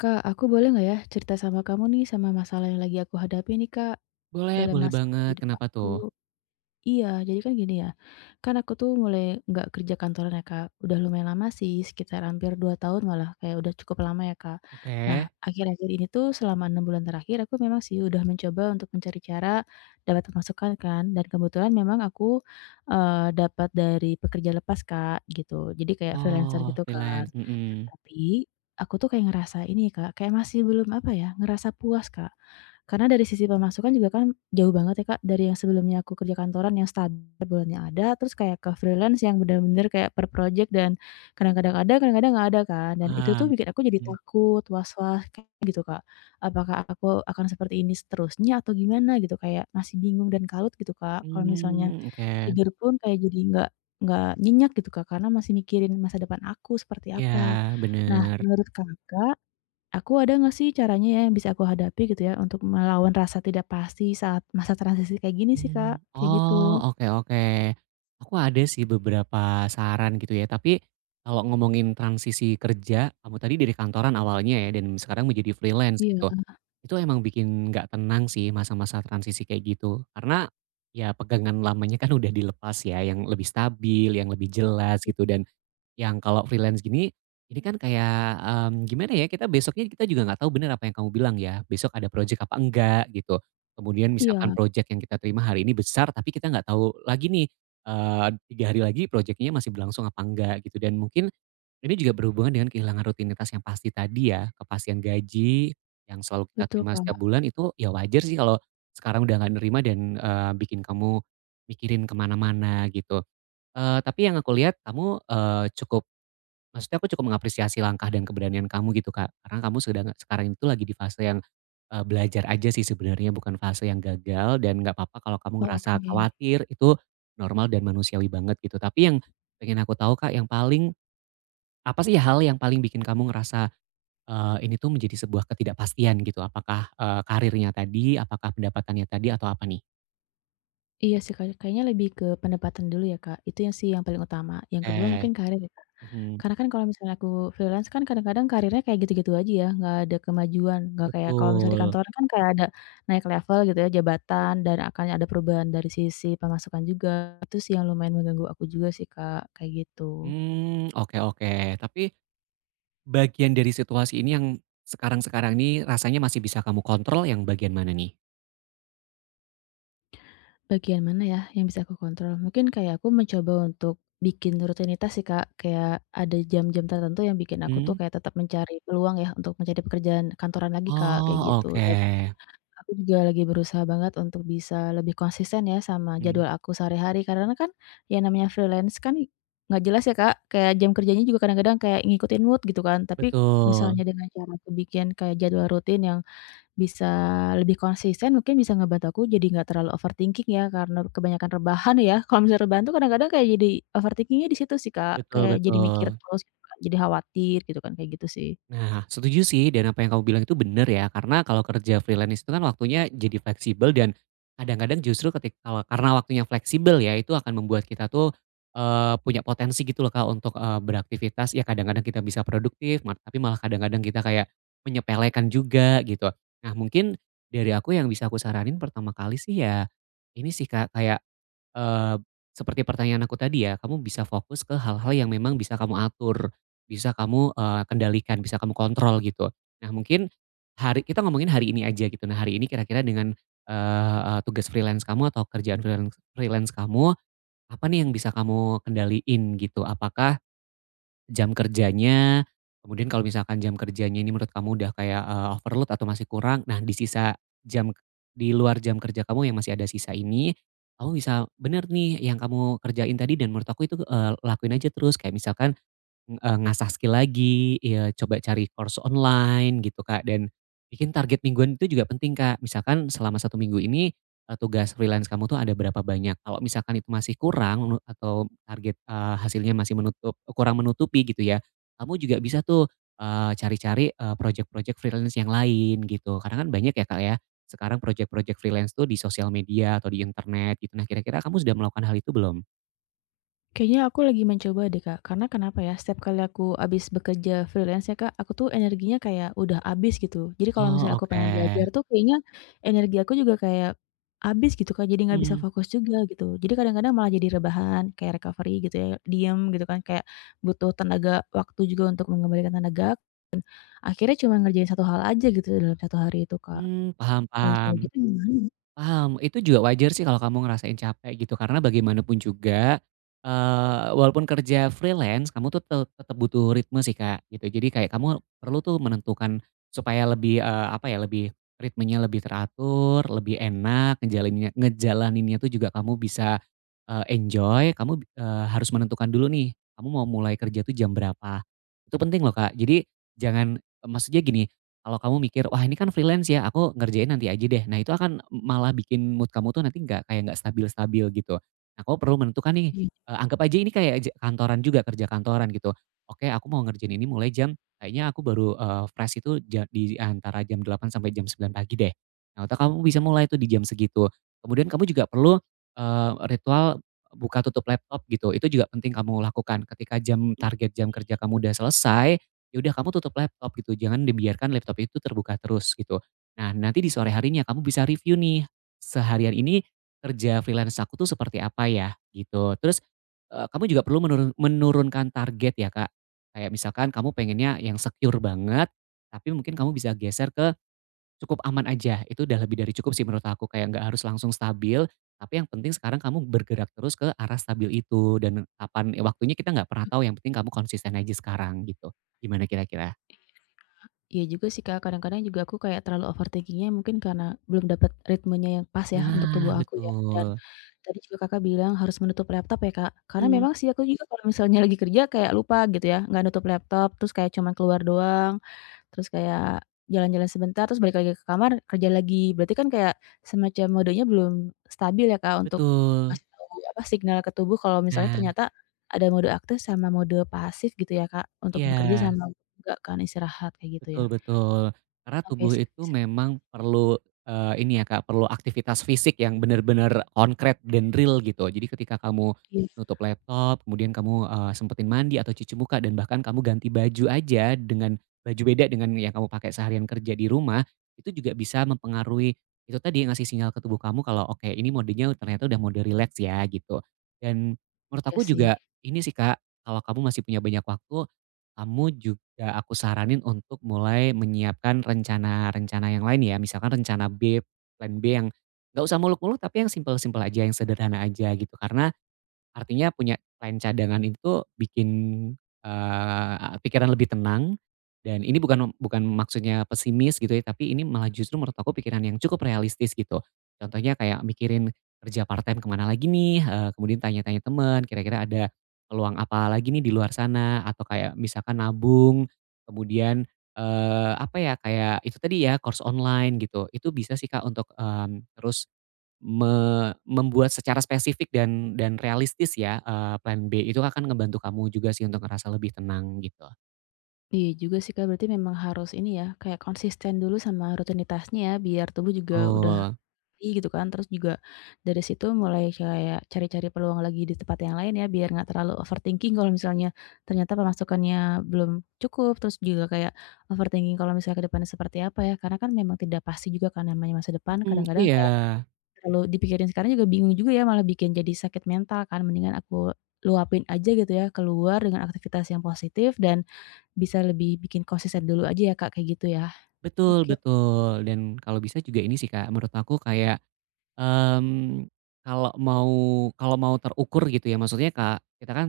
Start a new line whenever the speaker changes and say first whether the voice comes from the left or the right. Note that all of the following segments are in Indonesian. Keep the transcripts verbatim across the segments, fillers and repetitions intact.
left: Kak, aku boleh nggak ya cerita sama kamu nih, sama masalah yang lagi aku hadapi nih, Kak,
right: Boleh
left: dalam
right: boleh
left: masalah
right: banget.
left: hidup
right: Kenapa
left: aku.
right: tuh?
left: Iya, jadi kan gini ya, kan aku tuh mulai nggak kerja kantoran ya, Kak. Udah lumayan lama sih, sekitar hampir dua tahun malah, kayak udah cukup lama ya, Kak. Nah,
right: Oke.
left: akhir-akhir ini tuh selama enam bulan terakhir aku memang sih udah mencoba untuk mencari cara dapat pemasukan kan, dan kebetulan memang aku, eee, dapat dari pekerja lepas, Kak, gitu. Jadi kayak freelancer
right: Oh,
left: gitu kan.
right: freelance, mhm.
left: Tapi, aku tuh kayak ngerasa ini Kak, kayak masih belum apa ya, ngerasa puas Kak. Karena dari sisi pemasukan juga kan jauh banget ya Kak, dari yang sebelumnya aku kerja kantoran yang stabil per bulannya ada, terus kayak ke freelance yang bener-bener kayak per project dan kadang-kadang ada, kadang-kadang nggak ada kan. Dan itu tuh
right: Paham,
left: bikin aku jadi
right: mhm.
left: takut, was-was kayak gitu Kak. Apakah aku akan seperti ini seterusnya atau gimana gitu, kayak masih bingung dan kalut gitu Kak, kalau misalnya
right: Mmm, oke.
left: tidur pun kayak jadi nggak nggak nyenyak gitu, Kak, karena masih mikirin masa depan aku seperti
right: Iya,
left: apa. Nah,
right: bener.
left: menurut Kakak, aku ada nggak sih caranya ya yang bisa aku hadapi gitu ya untuk melawan rasa tidak pasti saat masa transisi kayak gini sih, Kak,
right: Mmm,
left: kayak
right: oh,
left: gitu?
right: oke oke. Aku ada sih beberapa saran gitu ya, tapi kalau ngomongin transisi kerja, kamu tadi dari kantoran awalnya ya dan sekarang menjadi freelance
left: Iya,
right: gitu. Itu emang bikin nggak tenang sih masa-masa transisi kayak gitu. Karena ya pegangan lamanya kan udah dilepas ya, yang lebih stabil, yang lebih jelas gitu dan Yang kalau freelance gini, ini kan kayak, mmm, gimana ya, kita besoknya kita juga nggak tahu bener apa yang kamu bilang ya, besok ada project apa enggak gitu. Kemudian misalkan
left: iya,
right: project yang kita terima hari ini besar, tapi kita nggak tahu lagi nih, eee, tiga hari lagi project masih berlangsung apa enggak gitu. Dan mungkin ini juga berhubungan dengan kehilangan rutinitas yang pasti tadi ya, kepastian gaji yang selalu kita
left: betul,
right: terima setiap
left: Kak.
right: bulan itu ya wajar sih kalau sekarang udah nggak nerima dan, eee, bikin kamu mikirin kemana mana gitu. Eee, tapi yang aku lihat kamu, eee, cukup Maksudnya aku cukup mengapresiasi langkah dan keberanian kamu gitu, Kak. Karena kamu sedang sekarang itu lagi di fase yang, eee, belajar aja sih sebenarnya bukan fase yang gagal dan nggak apa-apa kalau kamu
left: Oh,
right: ngerasa
left: oke.
right: khawatir, itu normal dan manusiawi banget gitu. Tapi yang pengen aku tahu, Kak, yang paling apa sih hal yang paling bikin kamu ngerasa, eee, ini tuh menjadi sebuah ketidakpastian gitu? Apakah, eee, karirnya tadi, apakah pendapatannya tadi, atau apa nih?
left: Iya sih, Kak, kayaknya lebih ke pendapatan dulu ya, Kak, itu yang sih yang paling utama, yang kedua
right: Eh,
left: mungkin karir ya, Kak.
right: mhm,
left: Karena kan kalau misalnya aku freelance kan kadang-kadang karirnya kayak gitu-gitu aja ya, nggak ada kemajuan, nggak kayak kalau misalnya di
right: betul.
left: kantor kan kayak ada naik level gitu ya, jabatan dan akan ada perubahan dari sisi pemasukan juga, itu sih yang lumayan mengganggu aku juga sih, Kak, kayak gitu.
right: Hmm, oke oke. Tapi Bagian dari situasi ini yang sekarang-sekarang ini rasanya masih bisa kamu kontrol yang bagian mana nih?
left: Bagian mana ya yang bisa aku kontrol? Mungkin kayak aku mencoba untuk bikin rutinitas sih, Kak. Kayak ada jam-jam tertentu yang bikin aku tuh
right: Mhm.
left: kayak tetap mencari peluang ya untuk mencari pekerjaan kantoran lagi, Kak, kayak
right: Oh,
left: gitu. Dan
right: oke.
left: aku juga lagi berusaha banget untuk bisa lebih konsisten ya sama
right: Mhm.
left: jadwal aku sehari-hari. Karena kan yang namanya freelance kan nggak jelas ya, Kak. Kayak jam kerjanya juga kadang-kadang kayak ngikutin mood gitu kan. Tapi
right: Betul,
left: misalnya dengan cara aku bikin kayak jadwal rutin yang bisa lebih konsisten mungkin bisa ngebantu aku jadi nggak terlalu overthinking ya, karena kebanyakan rebahan ya. Kalau misalnya rebahan tuh kadang-kadang kayak jadi overthinkingnya di situ sih, Kak,
right: betul
left: kayak jadi mikir
right: betul.
left: terus gitu kan, jadi khawatir gitu kan, kayak gitu sih.
right: Nah, setuju sih dan apa yang kamu bilang itu bener ya, karena kalau kerja freelance itu kan waktunya jadi fleksibel dan kadang-kadang justru ketika kalau karena waktunya fleksibel ya, itu akan membuat kita tuh, eee, punya potensi gitu loh Kak, untuk, eee, beraktivitas ya kadang-kadang kita bisa produktif, ma tapi malah kadang-kadang kita kayak menyepelekan juga gitu. Nah mungkin dari aku yang bisa aku saranin pertama kali sih ya, ini sih Kak, kayak Eee, seperti pertanyaan aku tadi ya, kamu bisa fokus ke hal-hal yang memang bisa kamu atur, bisa kamu, eee, kendalikan, bisa kamu kontrol gitu. Nah mungkin hari kita ngomongin hari ini aja gitu. Nah hari ini kira-kira dengan, eee eee, tugas freelance kamu atau kerjaan freelance freelance kamu, apa nih yang bisa kamu kendaliin gitu? Apakah Jam kerjanya, kemudian kalau misalkan jam kerjanya ini menurut kamu udah kayak, eee, overload atau masih kurang, nah di sisa jam di luar jam kerja kamu yang masih ada sisa ini, kamu bisa bener nih yang kamu kerjain tadi dan menurut aku itu, eee, lakuin aja terus. Kayak misalkan Eee, ngasah skill lagi, ya coba cari course online gitu, Kak, dan bikin target mingguan itu juga penting, Kak. Misalkan selama satu minggu ini, eee, tugas freelance kamu tuh ada berapa banyak. Kalau misalkan itu masih kurang menu atau target, eee, hasilnya masih menutup kurang menutupi gitu ya, kamu juga bisa tuh, eee, cari-cari, eee, project projek freelance yang lain gitu. Karena kan banyak ya, Kak, ya, sekarang project-project freelance tuh di sosial media atau di internet gitu. Nah, kira-kira kamu sudah melakukan hal itu belum?
left: Kayaknya aku lagi mencoba deh, Kak. Karena kenapa ya, setiap kali aku abis bekerja freelance ya, Kak, aku tuh energinya kayak udah abis gitu. Jadi kalau misalnya
right: Oh,
left: aku
right: oke.
left: pengen belajar tuh kayaknya energi aku juga kayak abis gitu, Kak. Jadi nggak bisa
right: Mmm,
left: fokus juga gitu. Jadi kadang-kadang malah jadi rebahan, kayak recovery gitu ya, diem gitu kan. Kayak butuh tenaga waktu juga untuk mengembalikan tenaga. Akhirnya cuma ngerjain satu hal aja gitu dalam satu hari itu, Kak.
right: mmm, paham
left: Kalau
right: paham.
left: misalnya gitu gimana?
right: Paham, itu juga wajar sih kalau kamu ngerasain capek gitu karena bagaimanapun juga, eee, walaupun kerja freelance kamu tuh te tetap butuh ritme sih Kak gitu. Jadi kayak kamu perlu tuh menentukan supaya lebih, eee, apa ya, lebih ritmenya lebih teratur, lebih enak, ngejalaninnya ngejalaninnya tuh juga kamu bisa, eee, enjoy, kamu, eee, harus menentukan dulu nih, kamu mau mulai kerja tuh jam berapa. Itu penting loh Kak. Jadi jangan, maksudnya gini, kalau kamu mikir, "Wah ini kan freelance ya, aku ngerjain nanti aja deh." Nah itu akan malah bikin mood kamu tuh nanti nggak kayak nggak stabil-stabil gitu. Nah kamu perlu menentukan nih, eee, anggap aja ini kayak ja kantoran juga, kerja kantoran gitu. Oke aku mau ngerjain ini mulai jam kayaknya aku baru, eee, fresh itu ja di antara jam delapan sampai jam sembilan pagi deh. Nah atau kamu bisa mulai tuh di jam segitu. Kemudian kamu juga perlu, eee, ritual buka tutup laptop gitu, itu juga penting kamu lakukan. Ketika jam target jam kerja kamu udah selesai Ya udah kamu tutup laptop gitu, jangan dibiarkan laptop itu terbuka terus gitu. Nah, nanti di sore harinya kamu bisa review nih, seharian ini kerja freelance aku tuh seperti apa ya gitu. Terus, eee, kamu juga perlu menurun menurunkan target ya, Kak. Kayak misalkan kamu pengennya yang secure banget, tapi mungkin kamu bisa geser ke Cukup aman aja, itu udah lebih dari cukup sih menurut aku, kayak nggak harus langsung stabil, tapi yang penting sekarang kamu bergerak terus ke arah stabil itu dan kapan eh, waktunya kita nggak pernah tahu, yang penting kamu konsisten aja sekarang gitu. Gimana kira-kira?
left: Iya juga sih, Kak, kadang-kadang juga aku kayak terlalu overthinking-nya mungkin karena belum dapat ritmenya yang pas ya untuk tubuh
right: Nah,
left: aku ya, dan
right: betul.
left: tadi juga Kakak bilang harus menutup laptop ya, Kak, karena
right: Mmm.
left: memang sih aku juga kalau misalnya lagi kerja kayak lupa gitu ya, nggak nutup laptop, terus kayak cuman keluar doang, terus kayak jalan-jalan sebentar, terus balik lagi ke kamar, kerja lagi. Berarti kan kayak semacam modenya belum stabil ya, Kak, untuk
right: Betul.
left: ngasih tahu, apa, signal ke tubuh kalau misalnya
right: Nah,
left: ternyata ada mode aktif sama mode pasif gitu ya, Kak, untuk bekerja
right: iya.
left: sama enggak kan istirahat, kayak gitu ya?
right: Betul betul. Karena
left: Oke
right: tubuh
left: sih
right: itu
left: bisa ikut,
right: memang perlu, eee, ini ya Kak, perlu aktivitas fisik yang benar-benar konkret dan real gitu. Jadi ketika kamu
left: iya
right: nutup laptop, kemudian kamu, eee, sempetin mandi atau cuci muka dan bahkan kamu ganti baju aja dengan baju beda dengan yang kamu pakai seharian kerja di rumah, itu juga bisa mempengaruhi itu tadi, ngasih sinyal ke tubuh kamu kalau, "Oke, ini modenya ternyata udah mode relax ya," gitu. Dan menurut
left: iya
right: aku
left: sih.
right: juga ini sih Kak, kalau kamu masih punya banyak waktu kamu juga aku saranin untuk mulai menyiapkan rencana-rencana yang lain ya, misalkan rencana B, plan B yang nggak usah muluk-muluk tapi yang simpel-simpel aja, yang sederhana aja gitu. Karena Artinya punya klien cadangan itu bikin, eee, pikiran lebih tenang dan ini bukan bukan maksudnya pesimis gitu ya, tapi ini malah justru menurut aku pikiran yang cukup realistis gitu. Contohnya kayak mikirin kerja part-time kemana lagi nih, eee, kemudian tanya-tanya teman kira-kira ada peluang apa lagi nih di luar sana atau kayak misalkan nabung, kemudian, eee, apa ya, kayak itu tadi ya course online gitu. Itu bisa sih Kak untuk, mmm, terus Eee, membuat secara spesifik dan dan realistis ya, eee, plan B itu akan ngebantu kamu juga sih untuk ngerasa lebih tenang gitu.
left: Iya juga sih, Kak, berarti memang harus ini ya, kayak konsisten dulu sama rutinitasnya ya, biar tubuh juga udah
right: Betul.
left: ngerti gitu kan, terus juga dari situ mulai kayak cari-cari peluang lagi di tempat yang lain ya, biar nggak terlalu overthinking kalau misalnya ternyata pemasukannya belum cukup, terus juga kayak overthinking kalau misalnya ke depannya seperti apa ya, karena kan memang tidak pasti juga kan namanya masa depan,
right: Mhm,
left: kadang-kadang
right: iya.
left: kalau dipikirin sekarang juga bingung juga ya, malah bikin jadi sakit mental kan, mendingan aku luapin aja gitu ya, keluar dengan aktivitas yang positif dan bisa lebih bikin konsisten dulu aja ya Kak, kayak gitu ya.
right: Betul
left: Oke,
right: betul. Dan kalau bisa juga ini sih Kak, menurut aku kayak, mmm, kalau mau kalau mau terukur gitu ya, maksudnya Kak, kita kan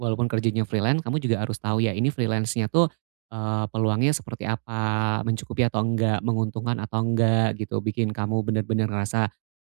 right: walaupun kerjanya freelance, kamu juga harus tahu ya ini freelance-nya tuh, eee, peluangnya seperti apa, mencukupi atau enggak, menguntungkan atau enggak gitu, bikin kamu bener-bener ngerasa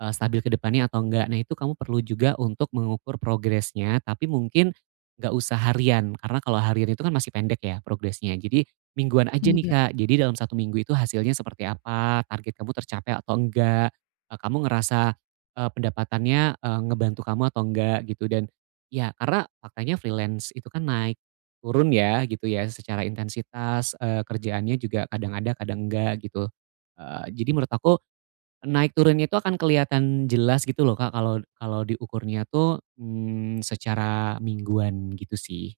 right: Eee, stabil ke depannya atau enggak. Nah, itu kamu perlu juga untuk mengukur progresnya, tapi mungkin nggak usah harian, karena kalau harian itu kan masih pendek ya progresnya. Jadi mingguan aja nih,
left: iya,
right: Kak. Jadi dalam satu minggu itu hasilnya seperti apa, target kamu tercapai atau enggak, eee, kamu ngerasa, eee, pendapatannya, eee, ngebantu kamu atau enggak gitu. Dan ya karena faktanya freelance itu kan naik turun ya gitu ya, secara intensitas, eee, kerjaannya juga kadang ada, kadang enggak gitu. Eee, jadi menurut aku Naik turunnya itu akan kelihatan jelas gitu loh Kak, kalau kalau diukurnya tuh, mmm, secara mingguan gitu sih.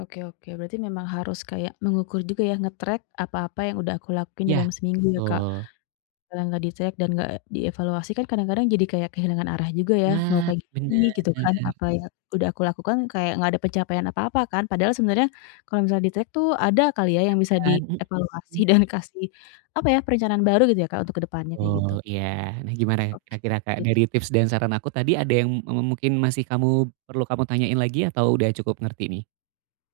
left: oke, oke, berarti memang harus kayak mengukur juga ya, nge-track apa-apa yang udah aku lakuin
right: Iya,
left: dalam seminggu ya, Kak?
right: betul.
left: Kalau nggak di-track dan nggak dievaluasi kan kadang-kadang jadi kayak kehilangan arah juga ya, mau
right: Nah,
left: kayak gimana nih
right: bener,
left: gitu kan, apa yang udah aku lakukan kayak nggak ada pencapaian apa-apa kan, padahal sebenarnya kalau misalnya di-track tuh ada kali ya yang bisa
right: kan mhm,
left: dievaluasi dan kasih, apa ya, perencanaan baru gitu ya Kak, untuk ke depannya kayak
right: betul,
left: gitu.
right: iya. Nah gimana
left: Oke.
right: kira-kira Kak, dari tips dan saran aku tadi ada yang me mungkin masih kamu perlu kamu tanyain lagi atau udah cukup ngerti nih?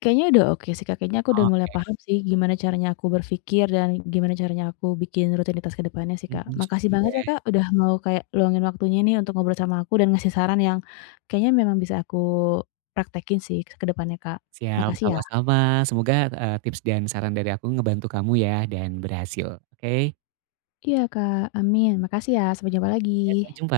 left: Kayaknya udah oke sih, Kak, kayaknya aku udah mulai
right: Oke,
left: paham sih gimana caranya aku berpikir dan gimana caranya aku bikin rutinitas ke depannya sih, Kak.
right: mhm,
left: Makasih
right: syukur
left: banget ya,
right: deh.
left: Kak, udah mau kayak luangin waktunya nih untuk ngobrol sama aku dan ngasih saran yang kayaknya memang bisa aku praktekin sih ke depannya, Kak.
right: Siap,
left: Makasih ya.
right: sama-sama. Semoga, eee, tips dan saran dari aku ngebantu kamu ya dan berhasil, oke?
left: Iya, Kak, amin. Makasih ya, sampai jumpa lagi.
right: Ya, sampai jumpa.